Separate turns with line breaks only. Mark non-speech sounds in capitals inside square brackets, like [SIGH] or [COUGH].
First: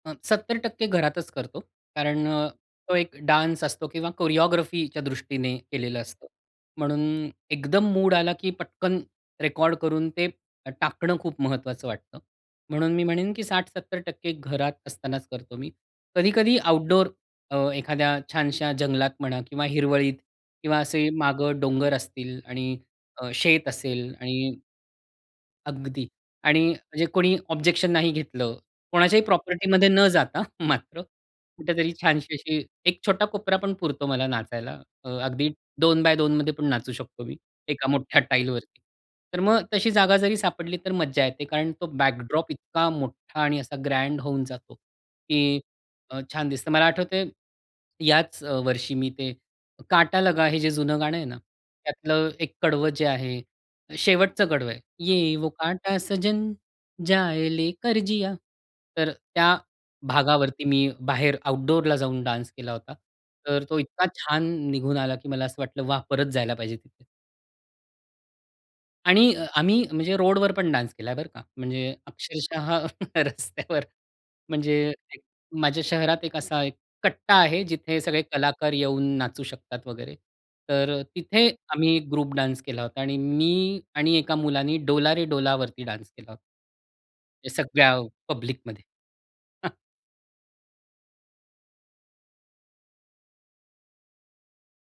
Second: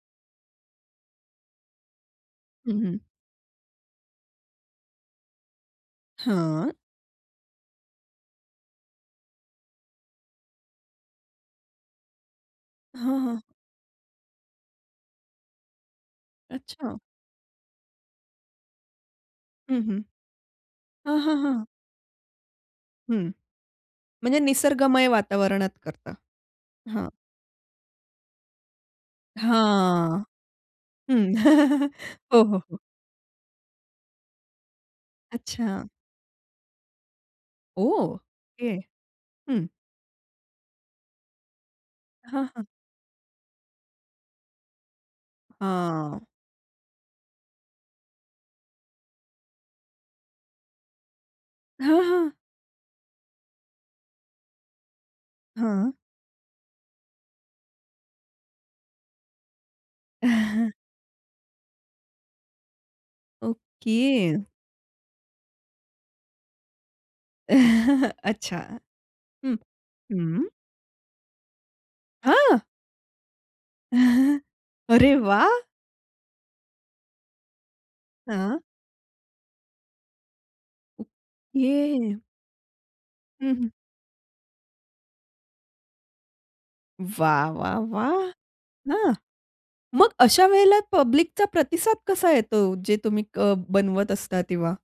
अ, 70% घरातच करतो. कारण अ,
हं,
तो
हं.
एक डान्स असतो किंवा कोरिओग्राफीच्या दृष्टीने केलेलं असतं.
हां.
म्हणून एकदम मूड आला की पटकन रेकॉर्ड करून ते अ, टाकणं खूप महत्वाचं वाटतं. म्हणून मी
हां,
म्हणेन
हां.
की 60-70% घरात असतानाच करतो मी. कधी-कधी
अच्छा.
आउटडोर अ, एखाद्या छानशा जंगलात म्हणा किंवा
हं, हं.
हिरवळीत किंवा असे
हां, हां,
मागं
हां.
डोंगर असतील आणि
हं,
अ, शेत असेल
म्हणजे
आणि
निसर्गमय वातावरणात
अगदी
करता.
आणि म्हणजे
हां.
कोणी ऑब्जेक्शन नाही घेतलं. कोणाच्याही प्रॉपर्टीमध्ये न
हां,
जाता मात्र,
हं.
कुठेतरी
[GIGGLES]
छानशी
हो, हो,
अशी
हो.
एक छोटा कोपरा पण पुरतो मला नाचायला. अ, अगदी
अच्छा.
2x2मध्ये मध्ये पण नाचू शकतो मी, एका
ओह!
मोठ्या
ओके.
टाइलवरती. तर मग
हं.
तशी जागा जरी सापडली तर मज्जा येते कारण तो
हां,
बॅकड्रॉप
हां.
इतका मोठा आणि असा ग्रँड होऊन जातो, की अ,
हां.
छान दिसतं. मला आठवतंय याच अ, वर्षी मी ते काटा लगा हे जे जुनं गाणं आहे ना?
हां,
त्यातलं
हां.
एक कडवं जे आहे शेवटचं कडवं आहे, ये वो
हां.
काटा सजन, जाये लेकर जिया! तर त्या भागावरती
[CHUCKLES]
मी बाहेर आउटडोरला जाऊन डान्स केला होता. तर तो इतका
ओके.
छान निघून आला की मला असं वाटलं, "वाह! परत जायला पाहिजे तिथे."
[CHUCKLES] अच्छा.
आणि अ,
हं,
आम्ही म्हणजे
हं.
रोडवर पण डान्स केलाय, बरं का? म्हणजे
हां.
अक्षरशः रस्त्यावर.
[CHUCKLES]
म्हणजे
अरे
एक
वाह!
माझ्या शहरात एक असा एक कट्टा आहे जिथे सगळे
हां.
कलाकार येऊन नाचू शकतात वगैरे. तर अ, तिथे आम्ही एक
ओके.
ग्रुप डान्स केला होता आणि
हं, हं.
मी आणि एका मुलाने डोला रे डोलावरती डान्स केला होता.
वाह,
या
वाह,
सगळ्या
वाह!
पब्लिकमध्ये.
हां!
[CHUCKLES]
मग अशा वेळेला पब्लिकचा प्रतिसाद कसा येतो ओ, जे तुम्ही अ, बनवत असता तेव्हा?